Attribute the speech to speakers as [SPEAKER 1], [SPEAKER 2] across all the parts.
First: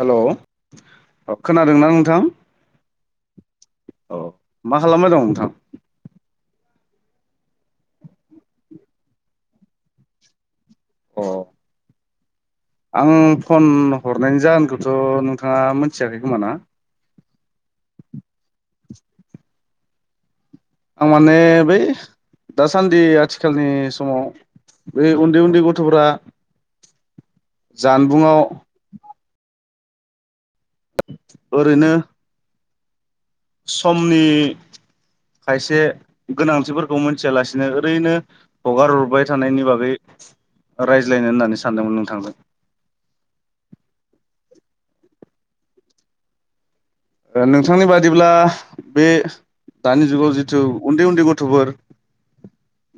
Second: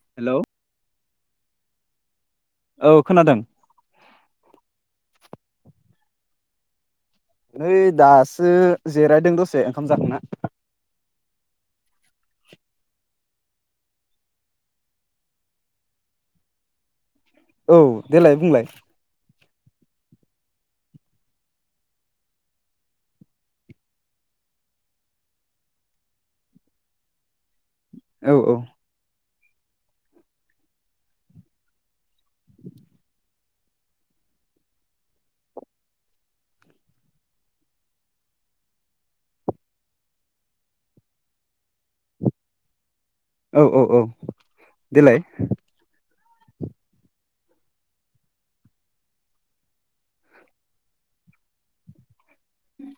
[SPEAKER 1] Hello खोनादोंना नोंथां?
[SPEAKER 2] औ खोनादों।
[SPEAKER 1] औ मा खालामबाय दं नोंथां?
[SPEAKER 2] नै दासो जेरायदों दसे ओंखाम जाखांना।
[SPEAKER 1] अ आं फन हरनायनि जाहोनखौथ' नोंथाङा मोनथियाखै खोमा ना?
[SPEAKER 2] औ देलाय बुंलाय।
[SPEAKER 1] आं माने बै दासान्दि आथिखालनि समाव बै उन्दै उन्दै गथ'फोरा
[SPEAKER 2] औ
[SPEAKER 1] जानबुंआव
[SPEAKER 2] औ
[SPEAKER 1] ओरैनो समनि खायसे गोनांथिफोरखौ मोनथियालासिनो ओरैनो हगारहरबाय थानायनि बागै रायज्लायनो होननानै सान सानदोंमोन नोंथां।
[SPEAKER 2] औ औ औ देलाय
[SPEAKER 1] नोंथांनि बादिब्ला बे दानि जुगाव जिथु उन्दै उन्दै गथ'फोर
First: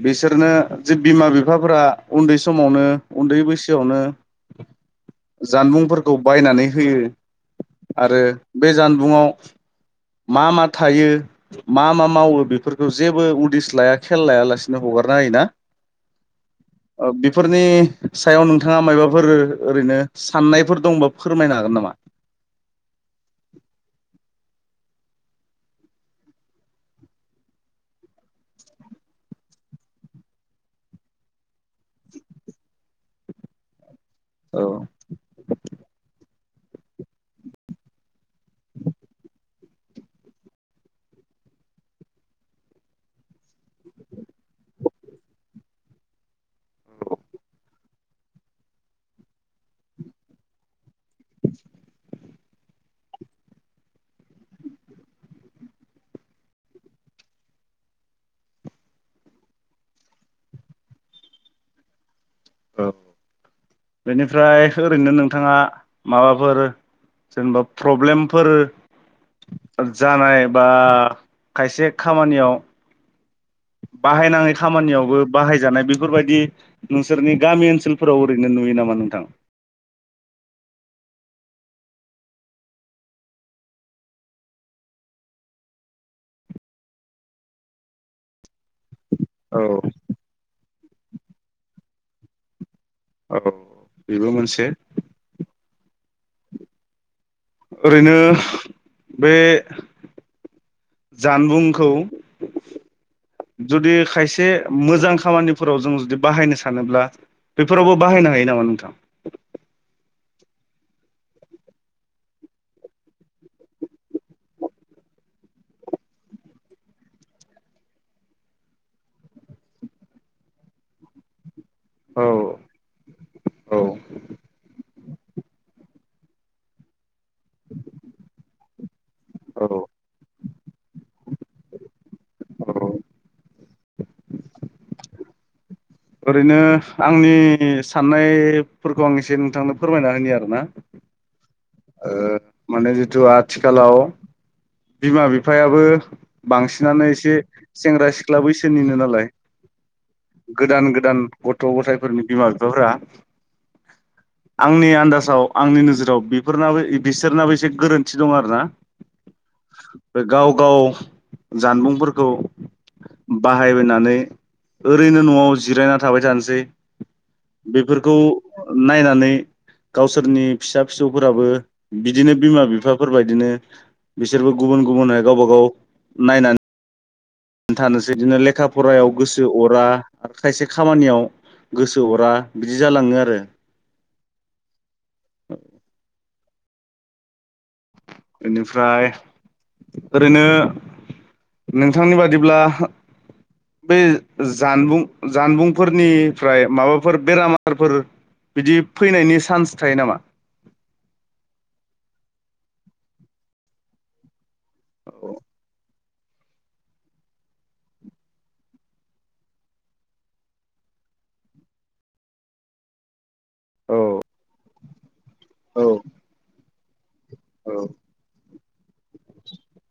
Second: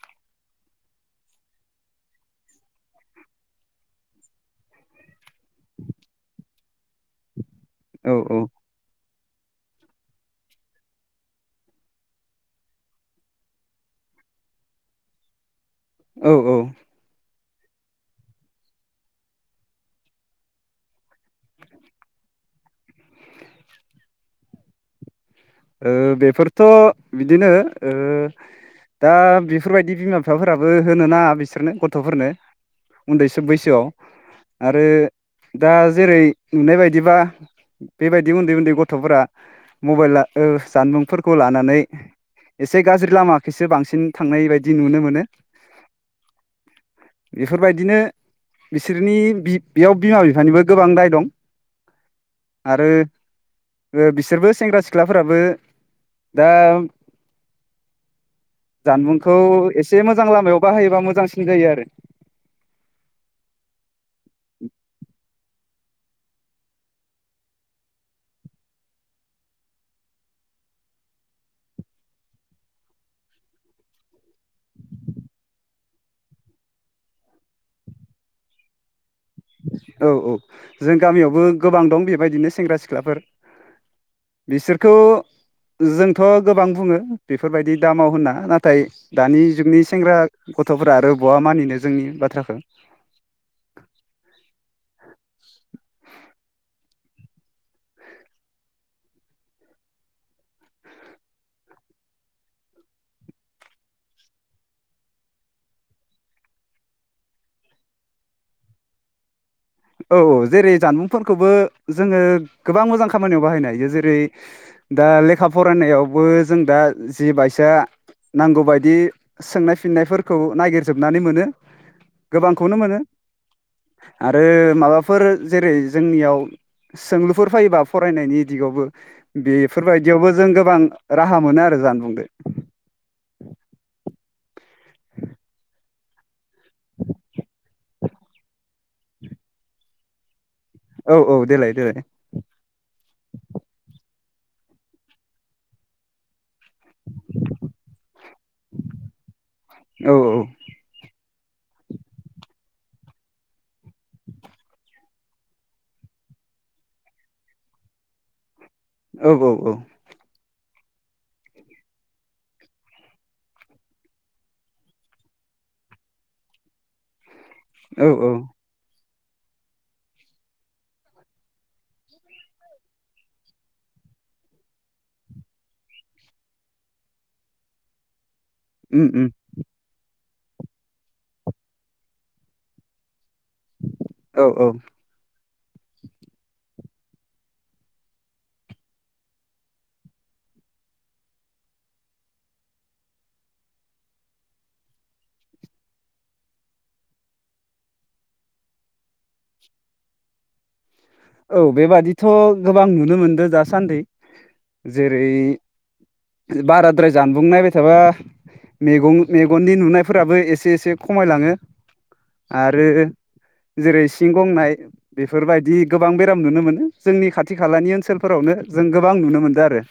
[SPEAKER 1] बिसोरनो जे बिमा बिफाफोरा उन्दै समावनो उन्दै बैसोआवनो जानबुंफोरखौ बायनानै होयो।
[SPEAKER 2] औ
[SPEAKER 1] आरो
[SPEAKER 2] औ
[SPEAKER 1] बे जानबुंआव मा मा थायो मा मा मावो बेफोरखौ जेबो उदिस लाया खेल लायालासिनो हगारना हायोना।
[SPEAKER 2] औ औ
[SPEAKER 1] फोरनि सायाव नोंथाङा माबाफोर ओरैनो साननायफोर दंबा फोरमायनो हागोन नामा?
[SPEAKER 2] ओ बेफोरथ' बिदिनो ओ दा बेफोरबायदि बिमा बिफाफोराबो होनो नाङा बिसोरनो गथ'फोरनो उन्दैबसो बैसोआव। आरो
[SPEAKER 1] औ
[SPEAKER 2] दा जेरै नुनाय बायदिबा बेबायदि उन्दै उन्दै गथ'फोरा मबाइला ओ जानबुंफोरखौ लानानै एसे गाज्रि लामाखैसो बांसिन थांनाय बायदि नुनो मोनो। इफोरबायदिनो बिसोरनि बेयाव बिमा बिफानिबो गोबां दाय दं। आरो बिसोरबो सेंग्रा सि ख्लाफ्राबो दा जानबुंखौ एसे मोजां लामायाव बाहायोबा मोजांसिन जायो आरो
[SPEAKER 1] औ बेनिफ्राय ओरैनो नों थांङा माबाफोर जेनेबा प्रब्लेमफोर जानाय बा खायसे खामानियाव बाहायनाङै खामानियावबो बाहायजानाय बेफोरबायदि नोंसोरनि गामि ओनसोलफोराव ओरैनो नुयो नामा नोंथां?
[SPEAKER 2] औ औ जों गामियावबो गोबां दं बेबायदिनो सेंग्रा सिख्लाफोर। बिसोरखौ जोंथ' गोबां बुङो बेफोरबायदि दामाव होनना नाथा थाय दानि
[SPEAKER 1] औ
[SPEAKER 2] जुगनि सेंग्रा गथ'फोरा आरो बहा मानिनो जोंनि बाथ्राखौ
[SPEAKER 1] औ बेबो मोनसे
[SPEAKER 2] [unintelligible]
[SPEAKER 1] ओरैनो बे जानबुंखौ जुदि खायसे मोजां खामानिफोराव जों जुदि बाहायनो सानोब्ला बेफोरावबो बाहायनो हायो नामा नोंथां?
[SPEAKER 2] औ औ जेरै जानबुंफोरखौबो जोङो गोबां मोजां खामानियाव बाहायनो हायो जेरै दा लेखा फरायनायावबो जों दा जि बाइसा नांगौबायायदि सोंनाय फिननायफोरखौ नागिरजोबनानै मोनो
[SPEAKER 1] औ
[SPEAKER 2] गोबांखौनो मोनो
[SPEAKER 1] औ
[SPEAKER 2] आरो माबाफोर जेरै जोंनियाव सोंलुफोर फैबा फरायनायनि दिगावबो बेफोरबायदियावबो जों गोबां राहा मोनो आरो जानबुंजों
[SPEAKER 1] ओरैनो आंनि साननायफोरखौ आं एसे नोंथांनो फोरमायना होनि आरोना
[SPEAKER 2] औ औ देेलाय
[SPEAKER 1] ओ माने जिथु आथिखालाव बिमा बिफायाबो बांसिनानो एसे सेंग्रा सिख्ला बैसोनिनो नालाय
[SPEAKER 2] औ
[SPEAKER 1] गोदान गोदान गथ' गथायफोरनि बिमा बिफाफोरा आंनि आन्दाजाव आंनि नोजोराव बेफोरनाबो बिसोरनाबो एसे गोरोन्थि दं आरो ना
[SPEAKER 2] औ औ
[SPEAKER 1] गाव गाव गाव जानबुंफोरखौ बाहायनानै ओरैनो न'आव जिरायना थाबाय थानोसै।
[SPEAKER 2] औ
[SPEAKER 1] बेफोरखौ
[SPEAKER 2] औ
[SPEAKER 1] नायनानै गावसोरनि फिसा फिसौफोराबो बिदिनो बिमा बिफाफोरबायदिनो बिसोरबो गुबुन गुबुनहाय गावबा गाव नायनानै थानोसै बिदिनो ले लेखा
[SPEAKER 2] उम
[SPEAKER 1] फरायाव
[SPEAKER 2] उम
[SPEAKER 1] गोसो अरा आरो खायसे खामानियाव गोसो अरा बिदि जालाङो आरो।
[SPEAKER 2] औ औ
[SPEAKER 1] औ बेनिफ्राय ओरैनो नोंथांनि बादिब्ला बे जानबुं जानबुंफोरनिफ्राय माबाफोर बेरामारफोर बिदि फैनायनि चान्स थायो नामा?
[SPEAKER 2] औ बेबादिथ' गोबां नुनो मोनदों दासान्दि। जेरै बाराद्राय जानबुं नायबाय थाबा मेगं मेगननि नुनायफोराबो एसे एसे खमायलाङो आरो
[SPEAKER 1] औ
[SPEAKER 2] जेरै सिं गंनाय बेफोरबायदि गोबां बेराम नुनो मोनो। जोंनि खाथि
[SPEAKER 1] औ
[SPEAKER 2] खालानि ओनसोलफोरावनो जों गोबां नुनो मोनदो आरो।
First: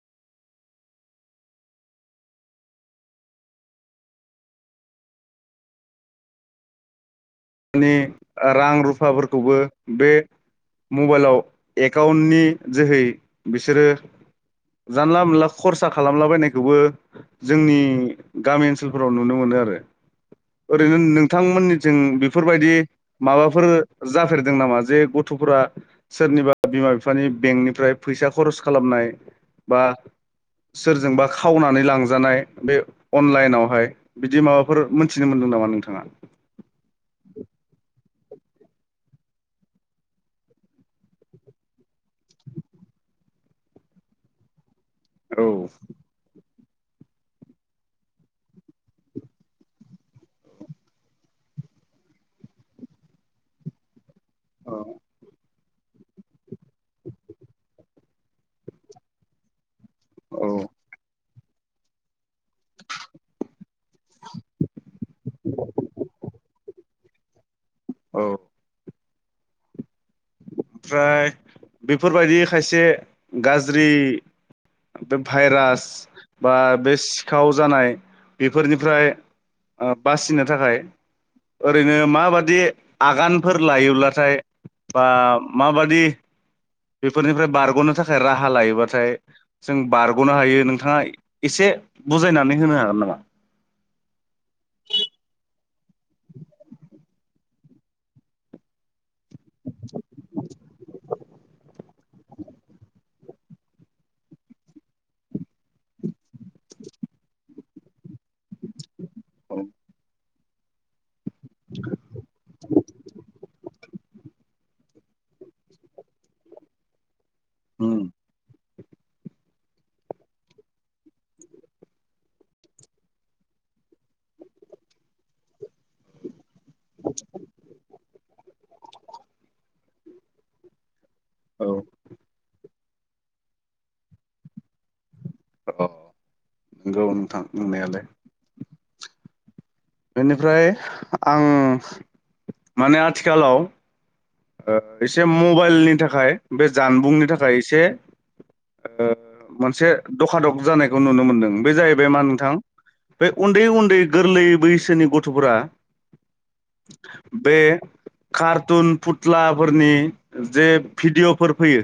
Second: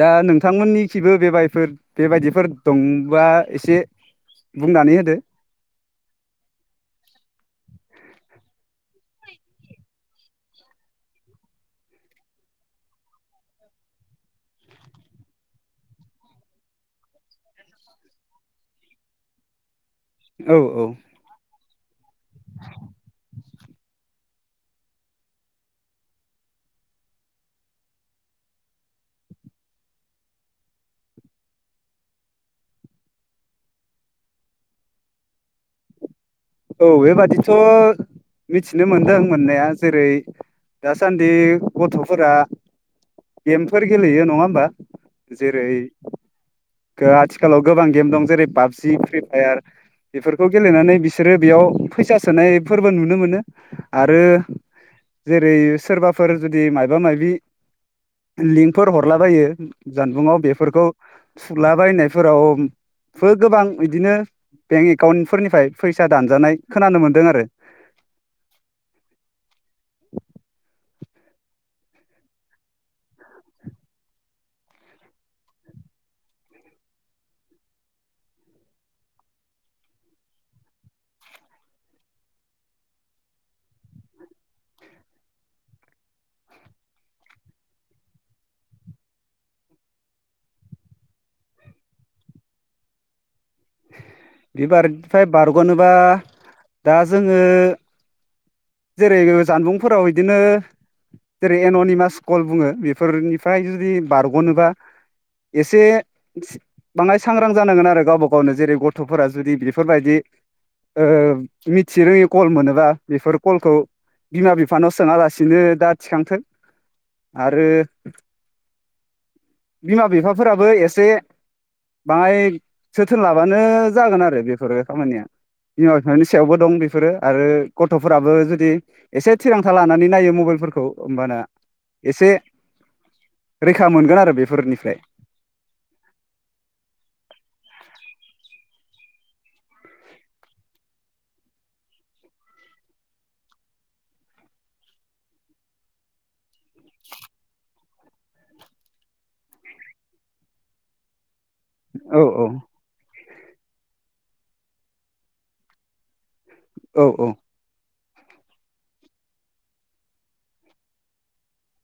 [SPEAKER 2] दा नोंथांमोननि खिबो बेबायफोर बेबायदिफोर दंबा एसे बुंनानै होदो?
[SPEAKER 1] मानि रां रुफाफोरखौबो बे मबाइलाव एकाउन्टनि जोहै बिसोरो जानला मोनला खरसा खालामलाबायनायखौबो जोंनि गामि ओनसोलफोराव नुनो मोनो आरो।
[SPEAKER 2] औ
[SPEAKER 1] ओरैनो नोंथांमोननि जों बेफ बेफोरबायदि माबाफोर जाफेरदों नामा जे गथ'फोरा सोरनिबा बिमा बिफानि बेंकनिफ्राय फैसा खरस खालामनाय बा सोरजोंबा खावनानै लांजानाय बे अनलाइनावहाय बिदि माबाफोर मोनथिनो मोनदों नामा नोंथाङा?
[SPEAKER 2] औ बेबादिथ' मिथिनो मोनदों मोननाया जेरै दासान्दि गथ'फोरा गेमफोर गेलेयो नङा होमबा?
[SPEAKER 1] औ
[SPEAKER 2] जेरै आथिखालाव गोबां गेम दं जेरै पाबजि, फ्रि फायार बेफोरखौ गेलेनानै बिस बिसोरो बेयाव फैसा सोनायफोरबो नुनो मोनो। आरो
[SPEAKER 1] औ
[SPEAKER 2] जेरै सोरबाफोर जुदि मायबा मायबि लिंकफोर हरलाबायो जानबुंआव बेफोरखौ थुला बायनायफोरावबो गोबां बिदिनो बेंक एकाउन्टफोरनिफ्राय फैसा दानजानाय खोनानो मोनदों आरो।
[SPEAKER 1] औ ओमफ्राय बेफोरबायदि खायसे गाज्रि बे भाइरास बा बे सिखाव जानाय बेफोरनिफ्राय ओ बासिनो थाखाय ओरैनो माबादि आगानफोर लायोब्लाथाय बा माबादि बेफोरनिफ्राय बारगनो थाखाय राहा लायोबाथाय जों बारगनो हायो नोंथाङा एसे बुजायनानै होनो हागोन नामा?
[SPEAKER 2] बिबारफ्राय बार ग'नोबा दा जोङो जेरै जानबुंफोराव बिदिनो जेरै एननिमास कल बुङो बेफोरनिफ्राय जुदि बारग'नोबा एसे बाङाय सांग्रां जानांगोन आरो गावबा गावनो जेरै गथ'फोरा जुदि बेफोरबायदि ओ मिथि रोङि कल मोनोबा बेफोर कलखौ बिमा बिफानाव सोंवालासिनो दा थिखांथों। आरो बिमा बिफाफोराबो एसे बाङाय जोथोन लाबानो जागोन आरो बेफोरो खामानिया बिमा बिफानि सायावबो दं बेफोरो आरो गथ'फोराबो जुदि एसे थिरांथा लानानै नायो मबाइलफोरखौ। होमबाना
[SPEAKER 1] औ
[SPEAKER 2] एसे रैखा मोनगोन आरो बेफोरनिफ्राय।
[SPEAKER 1] अ नंगौ नोंथां नंनायालाय। बेनिफ्राय आं माने आथिखालाव ओ-एसे मबाइलनि थाखाय बे जानबुंनि थाखाय एसे। ओ-मोनसे दखादख जानायखौ नुनो मोनदों। बे जाहैबाय मा
[SPEAKER 2] औ औ
[SPEAKER 1] नोंथां? बे उन्दै उन्दै गोरलै बैसोनि गथफोरा।
[SPEAKER 2] औ
[SPEAKER 1] बे खारटुन फुट थ्लाफोरनि जे भिडिअफोर फैयो।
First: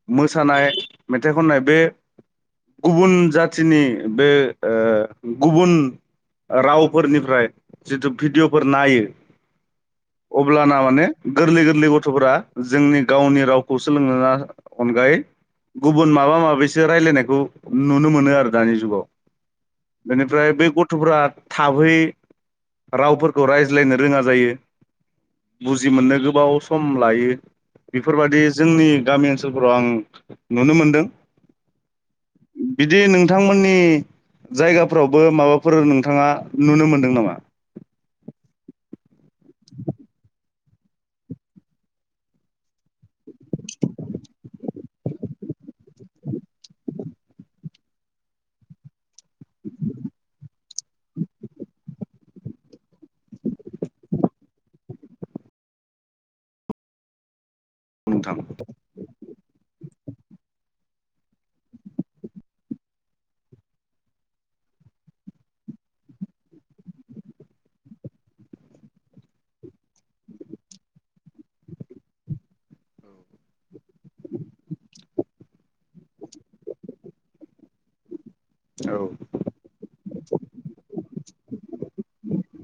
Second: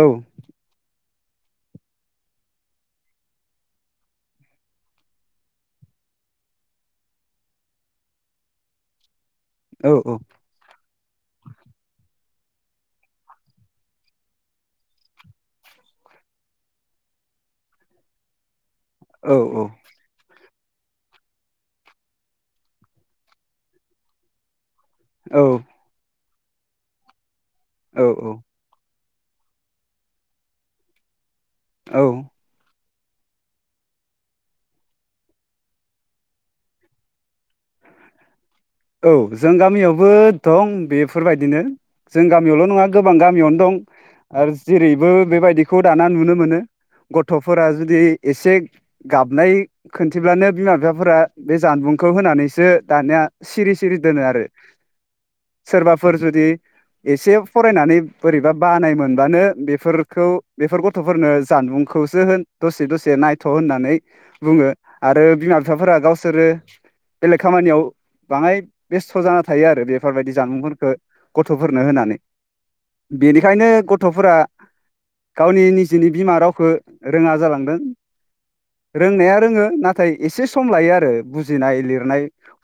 [SPEAKER 2] औ
[SPEAKER 1] मोसानाय मेथाइ खननाय बे गुबुन जाथिनि बे ओ-गुबुन रावफोरनिफ्राय जिथु भिडिअफोर नायो।
[SPEAKER 2] औ
[SPEAKER 1] अब्लाना माने। गोरलै गोरलै गथ'फोरा जोंनि गावनि रावखौ सोलों अनगायै गुबुन माबा माबिसो रायजलायनायखौ नुनो मोनो आरो। दानि जुगाव
[SPEAKER 2] औ
[SPEAKER 1] माने। ओमफ्राय बे गथ'फ्रा थाबै रावफोरखौ रायज्लायनो रोङा जायो।
[SPEAKER 2] औ
[SPEAKER 1] नो गोबाव सम लायो
[SPEAKER 2] औ
[SPEAKER 1] बेफोरबायदि जोंनि। गामि ओनसोलफोराव आं नुनो मोनदों।
[SPEAKER 2] औ
[SPEAKER 1] बिदि नोंथांमोननि जायगाफ्रावबो माबाफोर नोंथाङा नुनो मोनदों नामा?
[SPEAKER 2] औ जों गामियावबो दं बेफोरबायदिनो जों गामियावल' नङा गोबां गामियावनो दं आरो जेरैबो बेबायदिखौ दाना नुनो मोनो गथ'फोरा जुदि एसे गाब नाय खोनन्थिबानो बिमा। बिफाफोरा बे जानबुंखौ होनानै। सो दानिया सिरि सिरि दोनो आरो सोरबाफोर जुदि एसे। फरायनानै
[SPEAKER 1] नोंथां
[SPEAKER 2] बोरैबा बानाय मोनबानो बेफोर। खौ बेफोर गथ'फोरनो जानबुंखौसो होन दसे दसे नायथ' होननानै बुङो आरो बिमा बिफाफोरा गावसोरो। बेलेग खामानियाव बाङाय बेस्थ' जाना थायो आरो बेफोरबायदि जामुंफोरखौ गथ'फोरनो होनानै बेनिखायनो गथ'फोरा गावनि निजेनि बिमा रावखौ रोङा जालांदों।
[SPEAKER 1] औ
[SPEAKER 2] रोंनाया रोङो नाथाय एसे सम लायो आरो बुजिनाय लिर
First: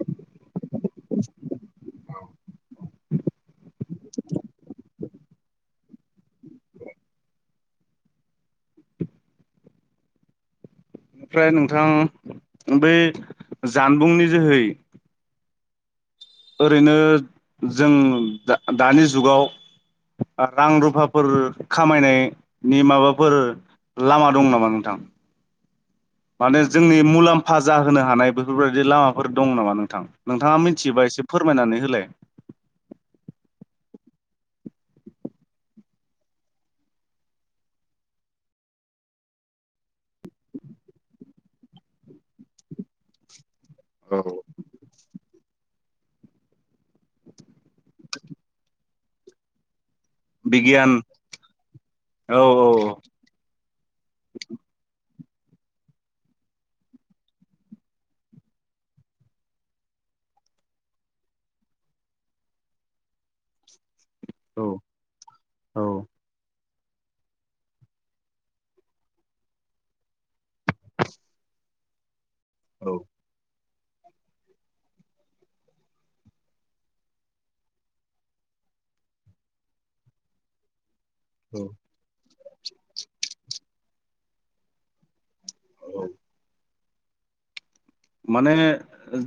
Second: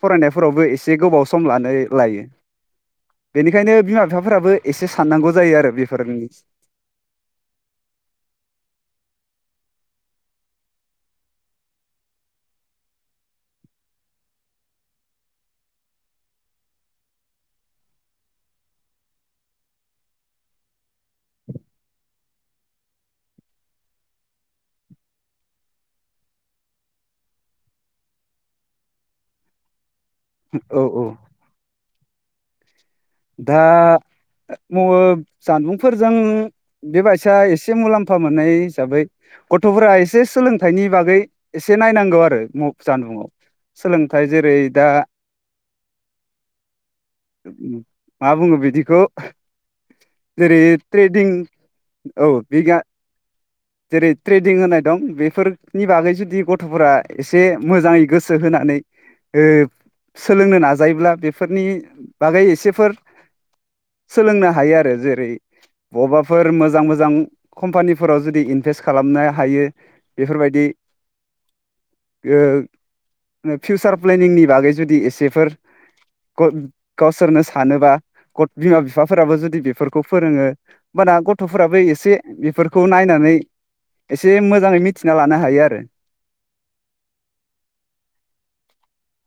[SPEAKER 2] फरायनायफोरावबो एसे गोबाव सम लानो लायो बेनिखायनो बिमा बिफाफोराबो एसे साननांगौ जायो आरो बेफोरनि।
[SPEAKER 1] ओमफ्राय नोंथां बै जानबुंनि जोहै। ओरैनो जों दा- दानि जुगाव रां रुफाफोर खामायनायनि माबाफोर लामा दं नामा नोंथां? माने जोंनि मुलाम्फा जाहोनो हानाय बेफोरबायाददि लामाफोर दं नामा नोंथां? नोंथाङा
[SPEAKER 2] औ औ
[SPEAKER 1] मिथियोबा एसे फोरमायनानै होलाय।
[SPEAKER 2] दा [unintelligible] जानबुंफोरजों बेबायसा एसे मुलाम्फा मोननाय हिसाबै गथ'फोरा एसे सोलोंथाइनि बागै एसे नायनांगौ आरो जानबुंआव।
[SPEAKER 1] औ
[SPEAKER 2] सोलोंथाइ जेरै दा। उम मा बुङो बिदिखौ? जेरै
[SPEAKER 1] बिगियान
[SPEAKER 2] ट्रेदिं औ बिगा जेरै ट्रेदिं होनाय दं बे बेफोरनि बागै जुदि गथ'फोरा एसे मोजाङै गोसो होनानै ओ सोलोंनो नाजायोब्ला बेफोरनि बागै एसेफोर सोलोंनो
[SPEAKER 1] औ
[SPEAKER 2] हायो आरो। जेरै
[SPEAKER 1] औ
[SPEAKER 2] बबावबाफोर मो जां मोजां कम्पानिफोराव जुदि इनभेस्ट खालामनो हायो बेफोरबायदि
[SPEAKER 1] औ
[SPEAKER 2] [inaudible] फिउसार प्लेनिंनि बागै जुदि एसेफोर [unintelligible] गावसोरनो सानोबा गथ बिमा बिफाफोराबो जुदि बेफोरखौ फोरोङो होमबाना गथ'फोराबो एसे बेफोरखौ नायनानै एसे मोजाङै मिथिना लानो हायो आरो।
[SPEAKER 1] माने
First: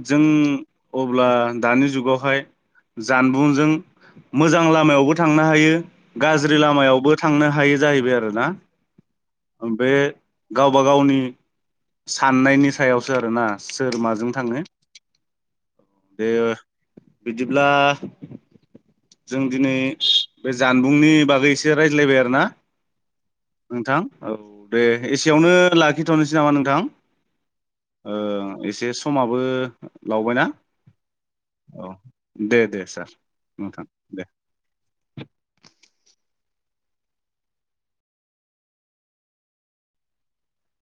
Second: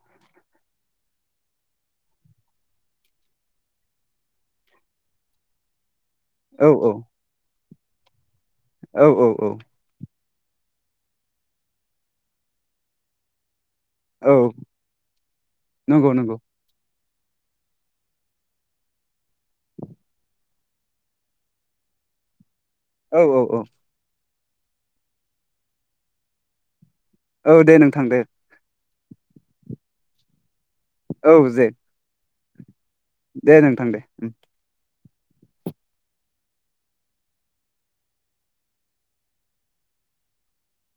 [SPEAKER 1] जों अब्ला दानि जुगावहाय जानबुंजों मोजां लामायावबो थांनो हायो गाज्रि
[SPEAKER 2] औ औ
[SPEAKER 1] लामायावबो थांनो हायो जाहैबाय आरोना?
[SPEAKER 2] औ औ औ।
[SPEAKER 1] बे गावबा गावनि साननायनि सायावसो आरोना। सोर माजों
[SPEAKER 2] औ
[SPEAKER 1] थाङो।
[SPEAKER 2] नंगौ नंगौ
[SPEAKER 1] बेयो बिदिब्ला जों दिनै बे जानबुंनि बागै एसे रायज्लायबाय आरोना?
[SPEAKER 2] औ औ औ।
[SPEAKER 1] नोंथां औ दे एसेयावनो लाखिथ'नोसै नामा नोंथां?
[SPEAKER 2] औ दे नोंथां दे।
[SPEAKER 1] ओ एसे समाबो लावबायना।
[SPEAKER 2] औ जे
[SPEAKER 1] औ दे दे सार।
[SPEAKER 2] दे नोंथां दे उम।